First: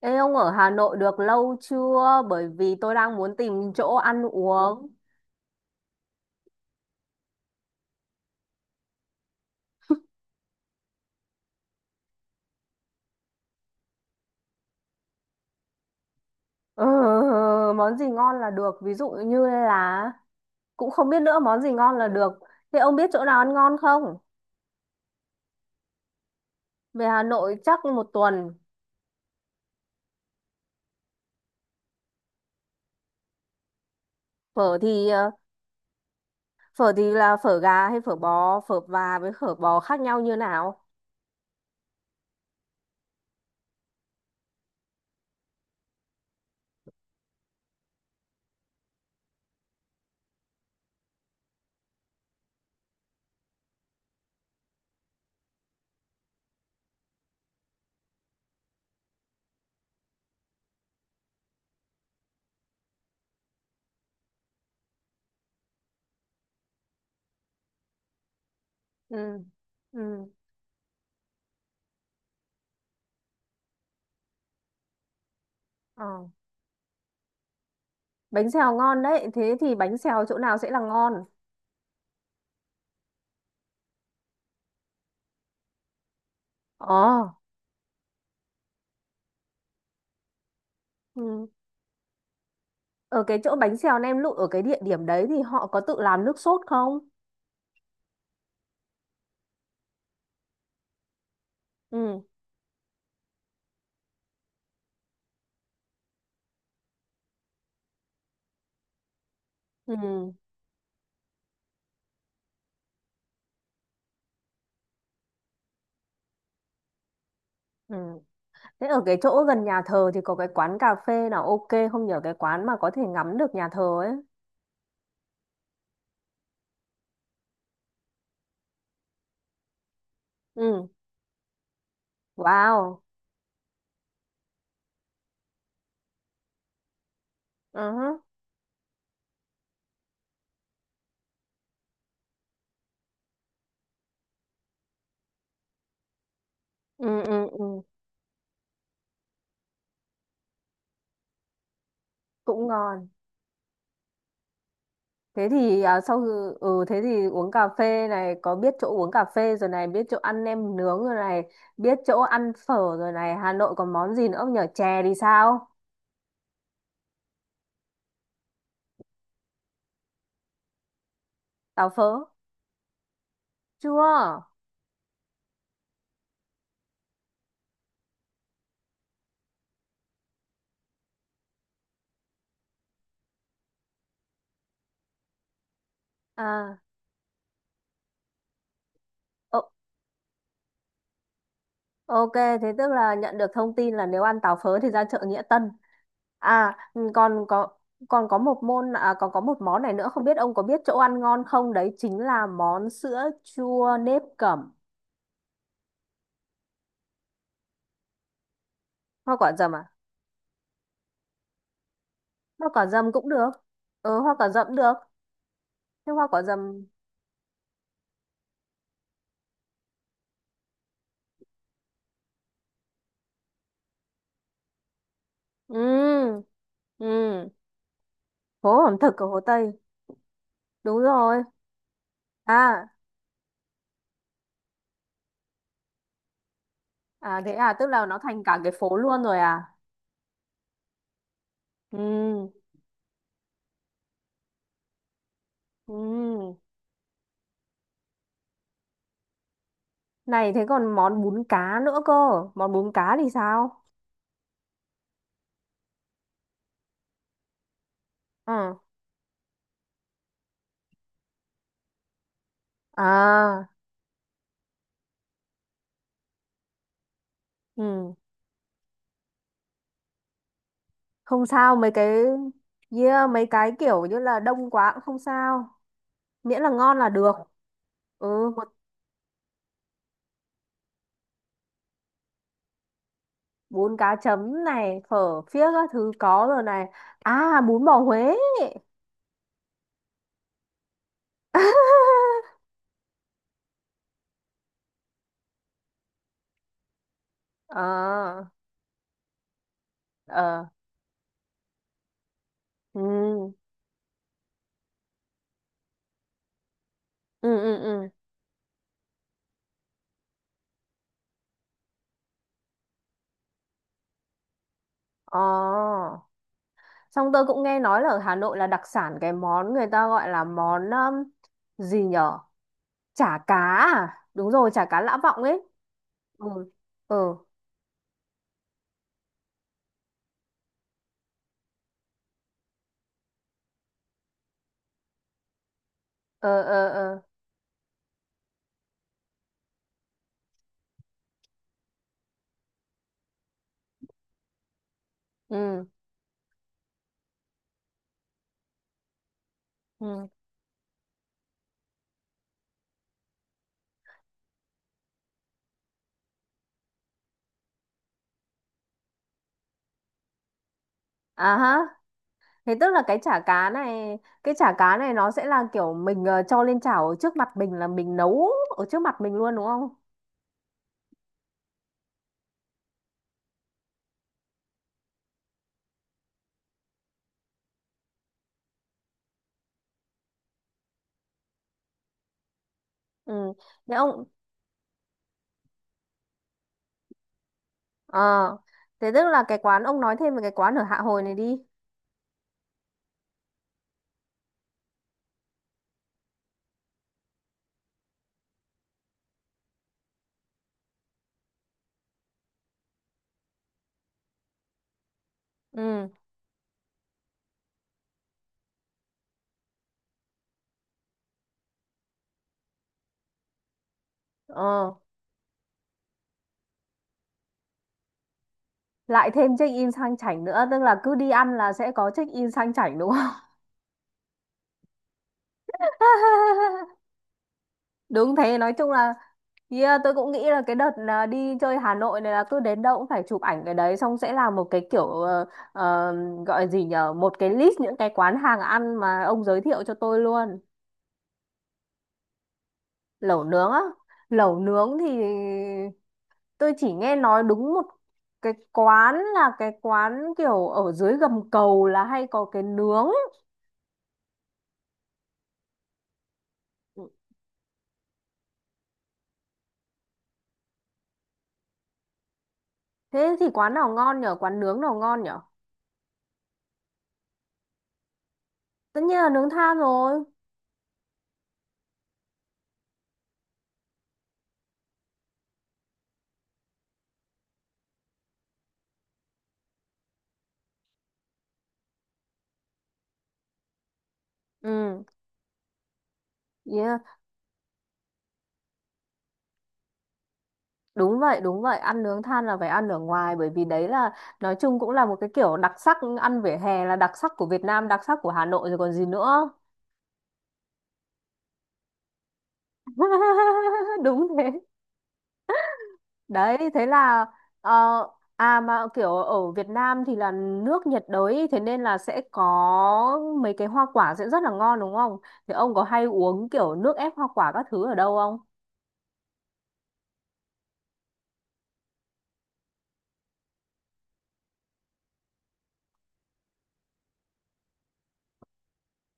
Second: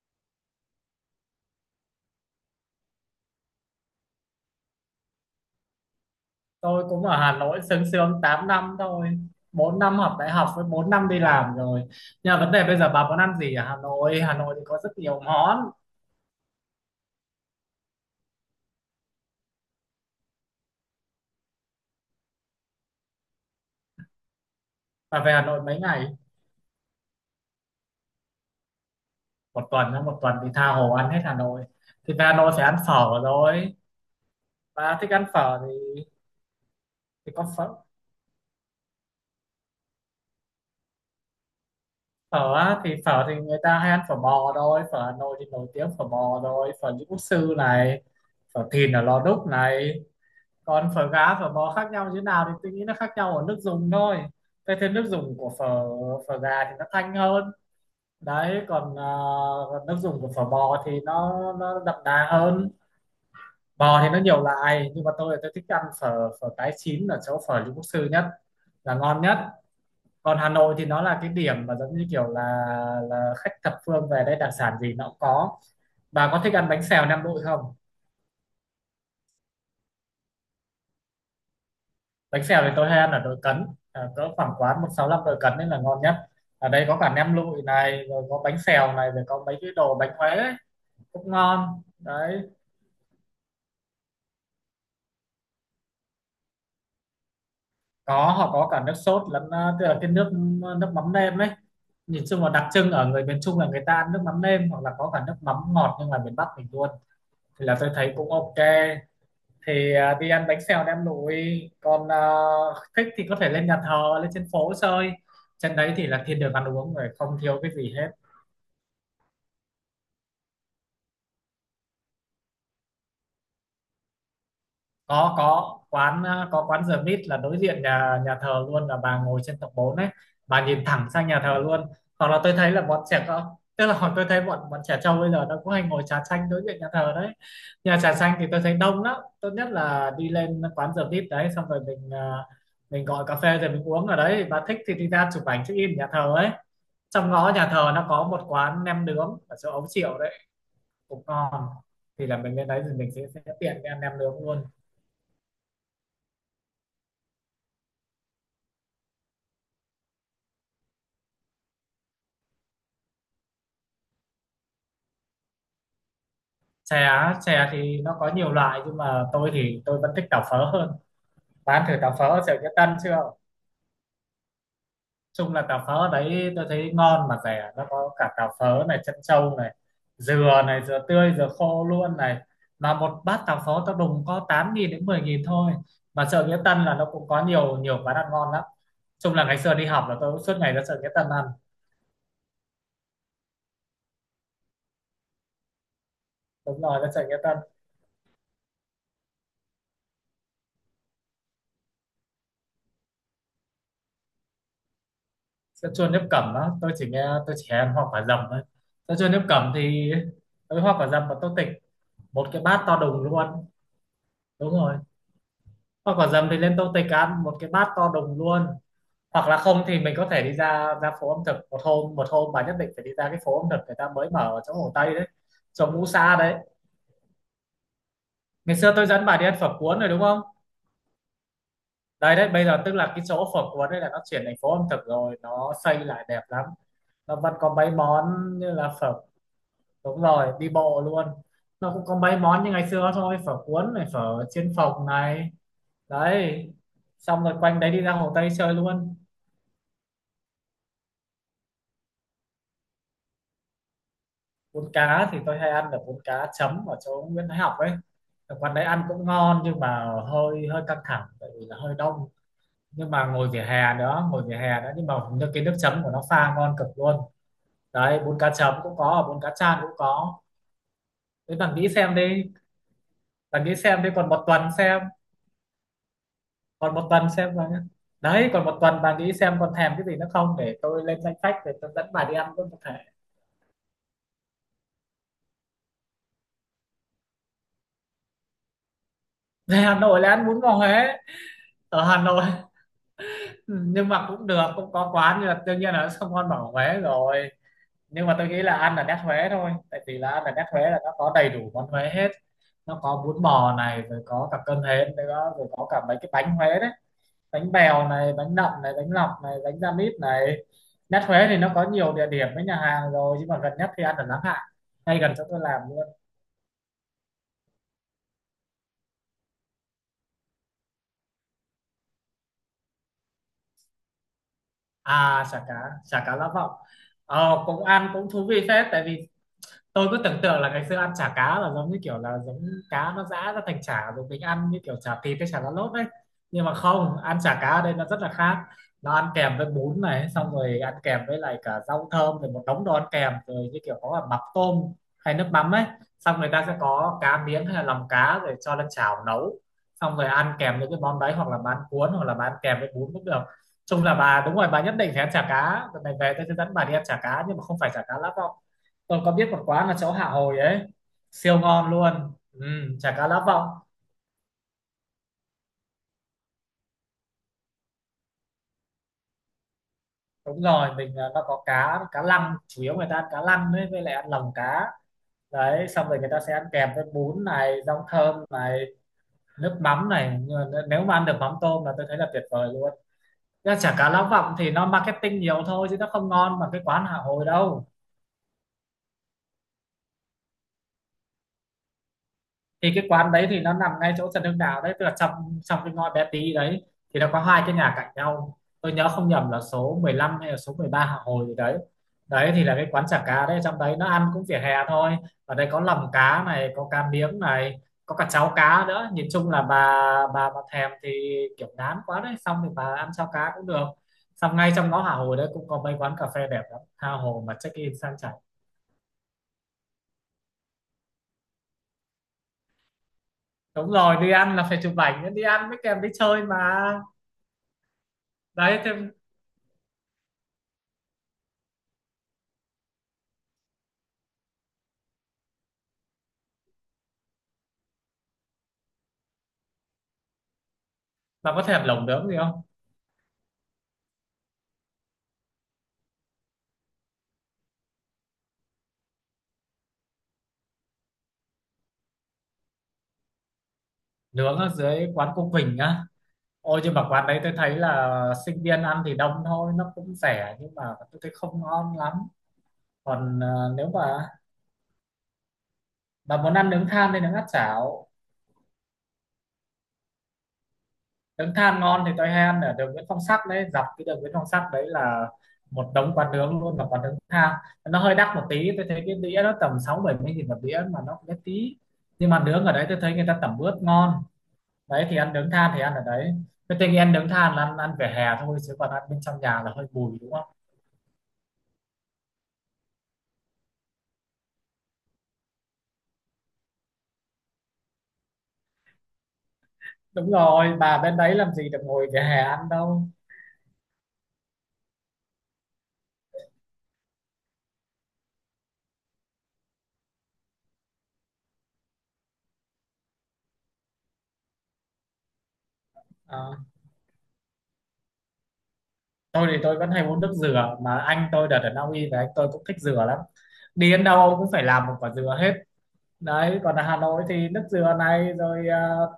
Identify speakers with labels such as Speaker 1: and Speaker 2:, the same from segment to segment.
Speaker 1: Ê ông ở Hà Nội được lâu chưa? Bởi vì tôi đang muốn tìm chỗ ăn uống.
Speaker 2: Tôi cũng ở Hà Nội sướng sướng 8 năm thôi, 4 năm học đại học với 4 năm đi làm rồi. Nhưng mà vấn đề bây giờ bà muốn ăn gì ở Hà Nội thì có rất nhiều món.
Speaker 1: Ừ. Món gì ngon là được. Ví dụ như là cũng không biết nữa món gì ngon là được. Thế ông biết chỗ nào ăn ngon không?
Speaker 2: Bà về Hà Nội mấy ngày?
Speaker 1: Về Hà Nội chắc một tuần.
Speaker 2: Một tuần á, một tuần thì tha hồ ăn hết Hà Nội, thì về Hà Nội phải ăn phở rồi.
Speaker 1: Phở
Speaker 2: Bà
Speaker 1: thì
Speaker 2: thích ăn
Speaker 1: ờ,
Speaker 2: phở thì
Speaker 1: phở thì là
Speaker 2: có
Speaker 1: phở
Speaker 2: phở.
Speaker 1: gà hay phở bò, phở và với phở bò khác nhau như nào?
Speaker 2: Phở á, thì phở thì người ta hay ăn phở bò thôi. Phở Hà Nội thì nổi tiếng phở bò rồi, phở những quốc sư này, phở thìn ở Lò Đúc này. Còn phở gá phở bò khác nhau như thế nào thì tôi nghĩ nó khác nhau ở nước dùng thôi, cái thêm nước dùng của phở. Phở gà thì nó thanh hơn, đấy, còn còn nước dùng của phở bò thì nó đậm đà hơn. Bò thì nó nhiều loại nhưng mà tôi thích ăn phở, cái chín ở chỗ phở Lý Quốc Sư nhất là ngon nhất.
Speaker 1: Ừ. Ừ.
Speaker 2: Còn Hà Nội thì nó là cái điểm mà giống như kiểu là khách thập phương về đây, đặc sản gì nó cũng có.
Speaker 1: Ờ.
Speaker 2: Bà có thích ăn bánh xèo Nam Định không?
Speaker 1: Bánh xèo ngon đấy. Thế thì bánh xèo chỗ nào sẽ là ngon?
Speaker 2: Bánh xèo thì tôi hay ăn ở Đội Cấn, cỡ khoảng quán 165 Đội Cấn nên là ngon nhất. Ở đây
Speaker 1: Ồ.
Speaker 2: có cả nem lụi này rồi có bánh xèo này rồi có mấy cái đồ bánh Huế ấy, cũng
Speaker 1: Ừ.
Speaker 2: ngon đấy.
Speaker 1: Ở cái chỗ bánh xèo nem lụi ở cái địa điểm đấy thì họ có tự làm nước sốt không?
Speaker 2: Có, họ có cả nước sốt lẫn tức là cái nước, nước mắm nêm ấy.
Speaker 1: Ừ,
Speaker 2: Nhìn chung là đặc trưng ở người miền Trung là người ta ăn nước mắm nêm hoặc là có cả nước mắm ngọt nhưng mà miền Bắc mình luôn, thì là tôi thấy cũng ok, thì đi
Speaker 1: ừ,
Speaker 2: ăn bánh xèo nem lụi. Còn thích thì có thể lên nhà thờ lên trên phố chơi, trên đấy thì là thiên đường ăn uống rồi, không thiếu cái gì
Speaker 1: ừ.
Speaker 2: hết.
Speaker 1: Thế ở cái chỗ gần nhà thờ thì có cái quán cà phê nào ok không nhờ cái quán mà có thể ngắm được nhà thờ ấy.
Speaker 2: Có, có quán The Meat là đối diện nhà nhà thờ luôn, là bà ngồi trên tầng 4 ấy, bà nhìn
Speaker 1: Ừ,
Speaker 2: thẳng sang nhà thờ luôn. Hoặc là tôi thấy là
Speaker 1: wow.
Speaker 2: bọn trẻ con, tức là hồi tôi thấy bọn bọn trẻ trâu bây giờ nó cũng hay ngồi trà xanh đối diện nhà thờ đấy.
Speaker 1: Ừ,
Speaker 2: Nhà trà
Speaker 1: hứ.
Speaker 2: xanh thì tôi thấy đông lắm. Tốt nhất là đi lên quán The Meat đấy, xong rồi mình mình gọi cà phê rồi mình uống ở đấy. Bà thích thì đi ra chụp ảnh check in nhà thờ ấy.
Speaker 1: Ừ,
Speaker 2: Trong
Speaker 1: ừ,
Speaker 2: ngõ nhà
Speaker 1: ừ.
Speaker 2: thờ nó có một quán nem nướng ở chỗ Ấu Triệu đấy, cũng ngon. Thì là mình
Speaker 1: Cũng
Speaker 2: lên đấy thì
Speaker 1: ngon.
Speaker 2: mình sẽ tiện cái ăn nem nướng luôn.
Speaker 1: Thế thì à, sau khi- ừ thế thì uống cà phê này có biết chỗ uống cà phê rồi này, biết chỗ ăn nem nướng rồi này, biết chỗ ăn phở rồi này, Hà Nội còn món gì nữa không nhờ chè thì sao?
Speaker 2: Chè á, chè thì nó có nhiều loại nhưng mà tôi thì tôi vẫn thích tàu phớ hơn. Bán
Speaker 1: Táo
Speaker 2: thử
Speaker 1: phớ.
Speaker 2: tàu phớ ở chợ Nghĩa Tân chưa?
Speaker 1: Chưa.
Speaker 2: Chung là tàu phớ ở đấy tôi thấy ngon mà rẻ, nó có cả tàu phớ này chân trâu này, dừa này, dừa tươi dừa khô luôn này. Mà một bát tàu phớ tao đùng có 8.000 đến 10.000 thôi. Mà chợ Nghĩa
Speaker 1: À.
Speaker 2: Tân là nó cũng có nhiều nhiều quán ăn ngon lắm. Chung là ngày xưa đi học là tôi cũng suốt ngày ra chợ Nghĩa Tân ăn.
Speaker 1: Ok, thế tức là nhận được thông tin là nếu ăn táo phớ thì ra chợ Nghĩa Tân. À,
Speaker 2: Đúng rồi,
Speaker 1: ừ,
Speaker 2: ra chợ Nghĩa Tân.
Speaker 1: còn có một môn à, còn có một món này nữa không biết ông có biết chỗ ăn ngon không? Đấy chính là món sữa chua nếp cẩm.
Speaker 2: Sân chua nếp cẩm đó, tôi chỉ nghe, tôi chỉ ăn hoa quả dầm thôi. Sân chua
Speaker 1: Hoa
Speaker 2: nếp
Speaker 1: quả
Speaker 2: cẩm
Speaker 1: dầm à?
Speaker 2: thì với hoa quả dầm và tô tịch, một cái
Speaker 1: Hoa
Speaker 2: bát
Speaker 1: quả
Speaker 2: to
Speaker 1: dầm
Speaker 2: đùng
Speaker 1: cũng được.
Speaker 2: luôn.
Speaker 1: Ừ, hoa quả dầm
Speaker 2: Đúng
Speaker 1: cũng được.
Speaker 2: rồi,
Speaker 1: Thế
Speaker 2: hoa
Speaker 1: hoa
Speaker 2: quả
Speaker 1: quả
Speaker 2: dầm thì lên
Speaker 1: dầm.
Speaker 2: tô tịch ăn một cái bát to đùng luôn. Hoặc là không thì mình có thể đi ra ra phố ẩm thực. Một hôm, một hôm bà nhất định phải đi ra cái phố ẩm thực người ta mới mở ở chỗ Hồ Tây đấy,
Speaker 1: Ừ.
Speaker 2: chỗ Ngũ Sa đấy.
Speaker 1: Ừ.
Speaker 2: Ngày
Speaker 1: Phố
Speaker 2: xưa
Speaker 1: ẩm
Speaker 2: tôi
Speaker 1: thực ở
Speaker 2: dẫn bà
Speaker 1: Hồ
Speaker 2: đi ăn
Speaker 1: Tây.
Speaker 2: phở cuốn rồi đúng không?
Speaker 1: Đúng rồi.
Speaker 2: Đấy đấy, bây giờ
Speaker 1: À,
Speaker 2: tức là cái chỗ phở cuốn đấy là nó chuyển thành phố ẩm thực rồi, nó xây lại đẹp lắm. Nó vẫn có
Speaker 1: tức
Speaker 2: mấy
Speaker 1: là nó
Speaker 2: món
Speaker 1: thành cả
Speaker 2: như
Speaker 1: cái
Speaker 2: là
Speaker 1: phố
Speaker 2: phở.
Speaker 1: luôn rồi à?
Speaker 2: Đúng rồi, đi bộ luôn. Nó
Speaker 1: Ừ.
Speaker 2: cũng có mấy món như ngày xưa thôi, phở cuốn này, phở chiên phồng này.
Speaker 1: Ừ.
Speaker 2: Đấy, xong rồi quanh đấy đi ra Hồ Tây chơi luôn.
Speaker 1: Này thế còn món bún cá nữa cơ. Món bún cá thì sao?
Speaker 2: Bún cá thì tôi hay ăn được bún cá chấm ở chỗ Nguyễn Thái Học ấy. Ở quán
Speaker 1: Ừ.
Speaker 2: đấy ăn cũng ngon nhưng mà hơi hơi căng thẳng tại vì là hơi đông. Nhưng mà ngồi vỉa
Speaker 1: À,
Speaker 2: hè đó, ngồi vỉa hè đó, nhưng mà nước, cái nước chấm của nó pha ngon cực luôn.
Speaker 1: ừ.
Speaker 2: Đấy, bún cá chấm cũng có, bún cá chan cũng có.
Speaker 1: Không
Speaker 2: Đấy, bạn
Speaker 1: sao
Speaker 2: nghĩ
Speaker 1: mấy cái,
Speaker 2: xem đi,
Speaker 1: yeah, mấy
Speaker 2: bạn
Speaker 1: cái
Speaker 2: nghĩ xem
Speaker 1: kiểu
Speaker 2: đi,
Speaker 1: như
Speaker 2: còn
Speaker 1: là
Speaker 2: một tuần
Speaker 1: đông quá
Speaker 2: xem,
Speaker 1: cũng không sao. Miễn là
Speaker 2: còn
Speaker 1: ngon
Speaker 2: một
Speaker 1: là
Speaker 2: tuần
Speaker 1: được.
Speaker 2: xem là.
Speaker 1: Ừ,
Speaker 2: Đấy,
Speaker 1: một
Speaker 2: còn một tuần bà nghĩ xem còn thèm cái gì nữa không để tôi lên danh sách để tôi dẫn bà đi ăn luôn có thể.
Speaker 1: bún cá chấm này, phở phiếc các thứ có rồi này. À, bún bò Huế.
Speaker 2: Về Hà Nội là ăn bún bò Huế ở Hà Nội. Nhưng mà cũng được, cũng có quán nhưng mà đương nhiên là nó không ngon bằng ở Huế rồi.
Speaker 1: Ờ,
Speaker 2: Nhưng mà tôi nghĩ là ăn ở nét Huế thôi, tại vì là ăn ở
Speaker 1: ờ.
Speaker 2: nét Huế là nó có đầy đủ món Huế hết. Nó
Speaker 1: Ừ,
Speaker 2: có bún bò này rồi có cả cơm hến nữa rồi có cả mấy cái bánh Huế đấy,
Speaker 1: ừ,
Speaker 2: bánh
Speaker 1: ừ.
Speaker 2: bèo
Speaker 1: Ừ.
Speaker 2: này, bánh nậm này, bánh lọc này, bánh da mít này. Nhất Huế thì nó có nhiều địa điểm với nhà hàng rồi nhưng mà gần nhất thì ăn ở Láng Hạ, ngay gần
Speaker 1: Ờ.
Speaker 2: chỗ tôi làm luôn.
Speaker 1: Xong tôi cũng nghe nói là ở Hà Nội là đặc sản cái món người ta gọi là món gì nhở? Chả cá à, đúng rồi, chả cá Lã Vọng
Speaker 2: Chả
Speaker 1: ấy.
Speaker 2: cá, chả cá Lã Vọng.
Speaker 1: Ừ. Ừ.
Speaker 2: Cũng ăn cũng thú vị phết, tại vì tôi cứ tưởng tượng là ngày xưa ăn chả cá là giống như kiểu là giống, cá nó giã ra thành chả rồi mình ăn như kiểu chả thịt hay chả lá lốt đấy.
Speaker 1: Ờ.
Speaker 2: Nhưng mà
Speaker 1: Ờ.
Speaker 2: không,
Speaker 1: Ờ.
Speaker 2: ăn chả cá ở đây nó rất là khác. Nó ăn kèm với bún này, xong rồi ăn kèm với lại cả rau thơm rồi một đống đồ ăn kèm rồi, như kiểu có cả mắm tôm hay nước mắm ấy.
Speaker 1: Ừ.
Speaker 2: Xong người ta sẽ có cá miếng hay là lòng cá rồi cho lên chảo nấu, xong rồi
Speaker 1: Ừ.
Speaker 2: ăn kèm với cái món đấy hoặc là bán cuốn hoặc là bán kèm với bún cũng được. Chung là bà, đúng rồi, bà nhất định phải ăn chả cá lần này về, tôi sẽ dẫn bà đi ăn chả cá nhưng mà không phải chả cá lóc. Tôi có biết một quán là chỗ Hạ Hồi ấy,
Speaker 1: À
Speaker 2: siêu
Speaker 1: ha.
Speaker 2: ngon luôn, ừ.
Speaker 1: Thế tức là
Speaker 2: Chả
Speaker 1: cái
Speaker 2: cá
Speaker 1: chả
Speaker 2: lã vọng.
Speaker 1: cá này cái chả cá này nó sẽ là kiểu mình cho lên chảo ở trước mặt mình là mình nấu, ở trước mặt mình luôn đúng không?
Speaker 2: Đúng rồi, mình nó có cá cá lăng, chủ yếu người ta ăn cá lăng ấy, với lại ăn lòng cá. Đấy, xong rồi người ta sẽ ăn kèm với bún này, rau thơm này, nước mắm này, nhưng mà nếu mà ăn được mắm tôm là tôi thấy là tuyệt vời luôn.
Speaker 1: Ừ.
Speaker 2: Ra
Speaker 1: thế
Speaker 2: chả cá lã
Speaker 1: ông
Speaker 2: vọng thì nó marketing nhiều thôi chứ nó không ngon bằng cái quán Hạ Hồi đâu.
Speaker 1: ờ thế tức là cái quán, ông nói thêm về cái quán ở Hạ Hồi này đi.
Speaker 2: Thì cái quán đấy thì nó nằm ngay chỗ Trần Hưng Đạo đấy, tức là trong trong cái ngõ bé tí đấy. Thì nó có hai cái nhà cạnh nhau, tôi nhớ không nhầm là số 15 hay là số 13 Hạ Hồi gì đấy. Đấy thì là cái quán chả cá đấy, trong đấy nó ăn cũng vỉa hè thôi. Ở đây có
Speaker 1: Ừ.
Speaker 2: lòng cá này, có cá miếng này, có cả cháo cá nữa. Nhìn chung là bà thèm thì kiểu ngán quá đấy, xong thì bà ăn cháo cá cũng được. Xong ngay
Speaker 1: Ờ.
Speaker 2: trong ngõ Hạ Hồi đấy cũng có mấy quán cà phê đẹp lắm, Hạ Hồi mà check in sang chảnh.
Speaker 1: Lại thêm check in sang chảnh nữa, tức là cứ đi ăn là sẽ có check in sang chảnh đúng không?
Speaker 2: Đúng rồi, đi ăn là phải chụp ảnh, đi ăn mới kèm đi chơi mà.
Speaker 1: Đúng thế. Nói
Speaker 2: Đấy
Speaker 1: chung
Speaker 2: thế.
Speaker 1: là, yeah, tôi cũng nghĩ là cái đợt là đi chơi Hà Nội này là cứ đến đâu cũng phải chụp ảnh cái đấy, xong sẽ làm một cái kiểu ờ, gọi gì nhở, một cái list những cái quán hàng ăn mà ông giới thiệu cho tôi luôn.
Speaker 2: Bà có thèm lẩu nướng gì không?
Speaker 1: Lẩu nướng á? Lẩu nướng thì tôi chỉ nghe nói đúng một cái quán, là cái quán kiểu ở dưới gầm cầu là hay có cái nướng.
Speaker 2: Nướng ở dưới quán cô Quỳnh á. Ôi nhưng mà quán đấy tôi thấy là sinh viên ăn thì đông thôi, nó cũng rẻ nhưng mà tôi thấy không ngon lắm.
Speaker 1: Thế
Speaker 2: Còn
Speaker 1: thì quán nào
Speaker 2: nếu
Speaker 1: ngon
Speaker 2: mà
Speaker 1: nhở quán nướng nào ngon nhở?
Speaker 2: bà muốn ăn nướng than thì nướng áp chảo.
Speaker 1: Tất nhiên là nướng than rồi.
Speaker 2: Nướng than ngon thì tôi hay ăn ở đường Nguyễn Phong Sắc đấy, dọc cái đường Nguyễn Phong Sắc đấy là một đống quán nướng luôn, là quán nướng than. Nó hơi đắt một tí, tôi thấy cái đĩa nó tầm sáu bảy 70 nghìn một đĩa mà nó cũng bé tí. Nhưng mà nướng ở đấy tôi thấy người ta tẩm ướp ngon.
Speaker 1: Ừ.
Speaker 2: Đấy thì ăn nướng than thì ăn ở đấy. Cái tình
Speaker 1: Yeah.
Speaker 2: ăn nướng than là ăn ăn vỉa hè thôi, chứ còn ăn bên trong nhà là hơi mùi, đúng không?
Speaker 1: Đúng vậy, ăn nướng than là phải ăn ở ngoài, bởi vì đấy là nói chung cũng là một cái kiểu đặc sắc, ăn vỉa hè là đặc sắc của Việt Nam, đặc sắc của Hà Nội rồi còn gì nữa.
Speaker 2: Đúng rồi, bà bên đấy làm gì được ngồi vỉa hè ăn đâu.
Speaker 1: Đúng thế. Đấy, thế là ờ, à mà kiểu ở Việt Nam thì là nước nhiệt đới, thế nên là sẽ có mấy cái hoa quả sẽ rất là ngon đúng không? Thì ông có hay uống
Speaker 2: Ờ,
Speaker 1: kiểu nước ép hoa quả các thứ ở đâu không?
Speaker 2: tôi vẫn hay uống nước dừa, mà anh tôi đợt ở Na Uy về anh tôi cũng thích dừa lắm, đi đến đâu ông cũng phải làm một quả dừa hết. Đấy, còn ở Hà Nội thì nước dừa này rồi,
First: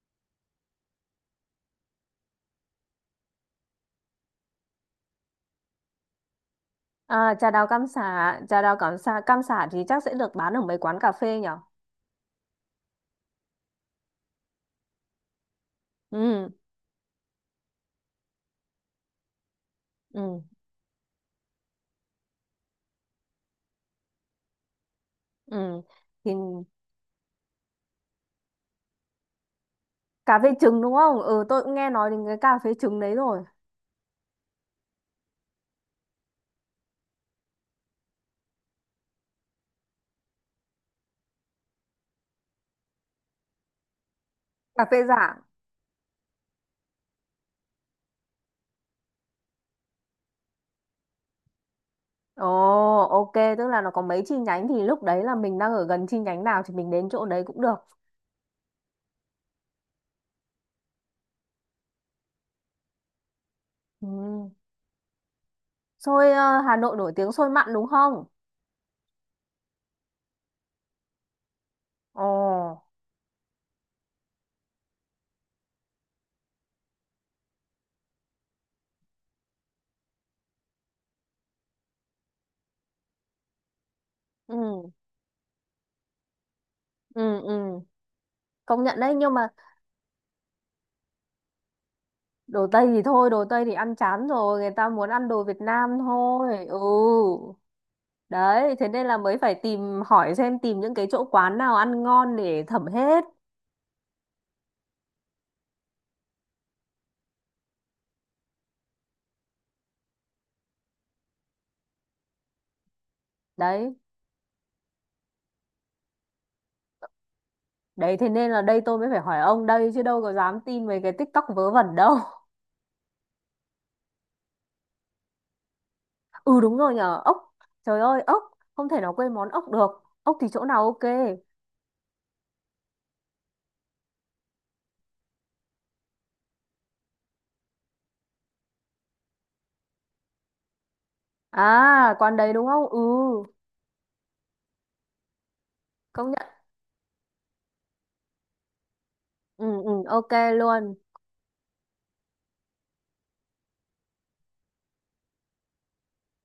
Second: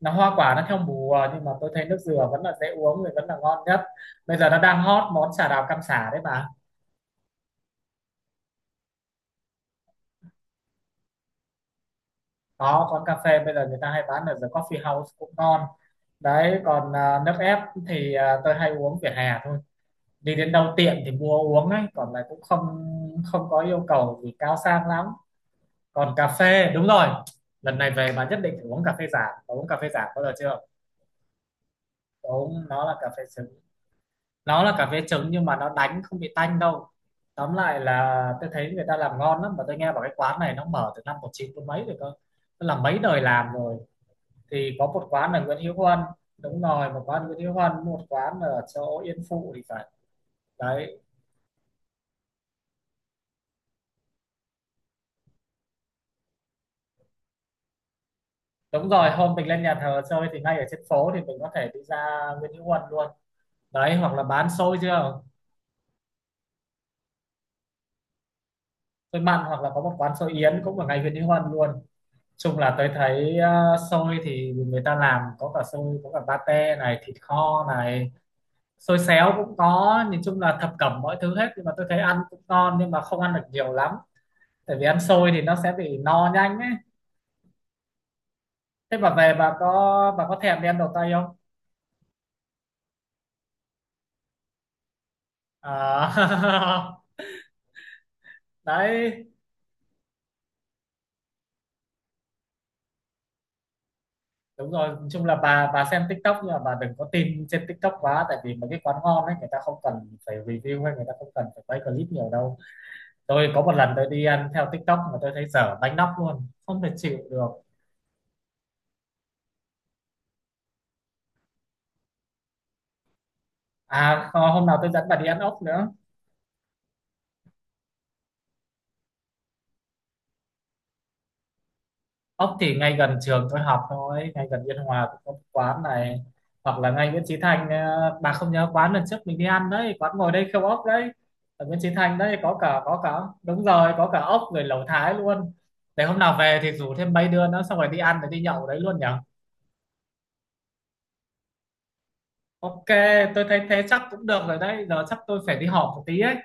Speaker 2: nó hoa quả nó theo mùa, nhưng mà tôi thấy nước dừa vẫn là dễ uống, thì vẫn là ngon nhất. Bây giờ nó đang hot món trà đào cam sả đấy bà.
Speaker 1: À, trà đào cam sả, trà đào cam sả thì chắc sẽ được bán ở mấy quán cà phê nhở?
Speaker 2: Có cà phê, bây giờ người ta hay bán ở The Coffee House cũng ngon.
Speaker 1: Ừ.
Speaker 2: Đấy còn nước ép thì tôi hay uống vỉa hè thôi, đi
Speaker 1: Ừ.
Speaker 2: đến đâu tiện thì mua uống ấy, còn lại cũng không không có yêu cầu gì cao sang lắm.
Speaker 1: Ừ.
Speaker 2: Còn cà
Speaker 1: Thì
Speaker 2: phê đúng rồi, lần này về bà nhất định phải uống cà phê giả. Bà uống cà phê giả bao giờ
Speaker 1: cà phê
Speaker 2: chưa?
Speaker 1: trứng đúng không? Ừ, tôi cũng nghe nói đến
Speaker 2: Bà
Speaker 1: cái cà
Speaker 2: uống
Speaker 1: phê
Speaker 2: nó là
Speaker 1: trứng
Speaker 2: cà
Speaker 1: đấy
Speaker 2: phê
Speaker 1: rồi.
Speaker 2: trứng, nó là cà phê trứng nhưng mà nó đánh không bị tanh đâu. Tóm lại là tôi thấy người ta làm ngon lắm, mà tôi nghe bảo cái quán này nó mở từ năm 19 chín mấy rồi cơ, nó làm mấy đời làm rồi. Thì
Speaker 1: Cà
Speaker 2: có
Speaker 1: phê
Speaker 2: một quán
Speaker 1: Rạng.
Speaker 2: ở Nguyễn Hữu Huân. Đúng rồi, một quán Nguyễn Hữu Huân, một quán ở chỗ Yên Phụ thì phải. Đấy.
Speaker 1: Ồ, ok, tức là nó có mấy chi nhánh thì lúc đấy là mình đang ở gần chi nhánh nào thì mình đến chỗ đấy cũng được.
Speaker 2: Đúng rồi, hôm mình lên nhà thờ chơi thì ngay ở trên phố thì mình có thể đi ra Nguyễn Hữu Huân luôn. Đấy, hoặc là
Speaker 1: Ừ.
Speaker 2: bán xôi chưa.
Speaker 1: Xôi, Hà Nội nổi tiếng xôi mặn đúng không?
Speaker 2: Xôi mặn, hoặc là có một quán xôi Yến cũng ở ngay Nguyễn Hữu Huân luôn.
Speaker 1: Ồ,
Speaker 2: Chung là tôi thấy xôi thì người ta làm có cả xôi, có cả pate này, thịt kho này, xôi xéo cũng có, nhìn chung là thập cẩm mọi thứ hết, nhưng mà tôi thấy ăn cũng ngon nhưng mà không ăn được nhiều lắm, tại vì
Speaker 1: ừ,
Speaker 2: ăn xôi thì nó sẽ bị no nhanh ấy.
Speaker 1: ừ, ừ. Công
Speaker 2: Thế
Speaker 1: nhận đấy,
Speaker 2: bà
Speaker 1: nhưng
Speaker 2: về
Speaker 1: mà
Speaker 2: bà có thèm đi ăn đầu tay không?
Speaker 1: đồ Tây thì thôi, đồ Tây thì ăn chán rồi, người ta muốn ăn đồ Việt Nam thôi. Ừ.
Speaker 2: À,
Speaker 1: Đấy, thế nên là
Speaker 2: đấy,
Speaker 1: mới phải tìm hỏi xem, tìm những cái chỗ quán nào ăn ngon để thẩm hết.
Speaker 2: đúng rồi, nói chung là bà xem TikTok nhưng mà bà đừng có tin trên TikTok quá, tại vì mấy cái quán ngon ấy người ta không cần phải review, hay người ta không cần phải quay clip nhiều đâu. Tôi có một lần
Speaker 1: Đấy.
Speaker 2: tôi đi ăn theo TikTok mà tôi thấy dở bánh nóc luôn, không thể chịu được.
Speaker 1: Đấy thế nên là đây tôi mới phải hỏi ông đây chứ đâu có dám tin mấy cái TikTok vớ vẩn đâu.
Speaker 2: À hôm nào tôi dẫn bà đi ăn ốc nữa.
Speaker 1: Ừ đúng rồi nhờ, ốc. Trời ơi, ốc, không thể nào quên món ốc được. Ốc thì chỗ nào ok?
Speaker 2: Ốc thì ngay gần trường tôi học thôi, ngay gần Biên Hòa cũng có một quán này, hoặc là ngay Nguyễn Chí Thanh. Ờ, bà không nhớ quán lần trước mình đi ăn đấy, quán ngồi đây khêu ốc đấy. Ở Nguyễn Chí
Speaker 1: À,
Speaker 2: Thanh
Speaker 1: quán
Speaker 2: đấy
Speaker 1: đấy
Speaker 2: có
Speaker 1: đúng
Speaker 2: cả,
Speaker 1: không? Ừ,
Speaker 2: có cả đúng rồi, có cả ốc rồi lẩu Thái luôn. Để hôm
Speaker 1: công
Speaker 2: nào
Speaker 1: nhận.
Speaker 2: về thì rủ thêm mấy đứa nữa, xong rồi đi ăn rồi đi nhậu ở đấy luôn nhỉ.
Speaker 1: Ừ, ừ, ok luôn.
Speaker 2: Ok. Tôi thấy thế chắc cũng được rồi, đấy giờ chắc tôi phải đi họp một tí ấy.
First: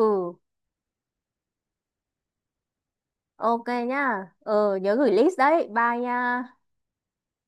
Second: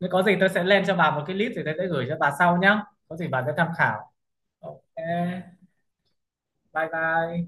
Speaker 2: Nếu có gì tôi sẽ lên cho bà một cái list rồi tôi sẽ gửi cho bà sau nhá, có gì bà sẽ
Speaker 1: ok
Speaker 2: tham khảo.
Speaker 1: nhá. Ừ, nhớ
Speaker 2: Ok.
Speaker 1: gửi list đấy. Bye nha.
Speaker 2: Bye bye.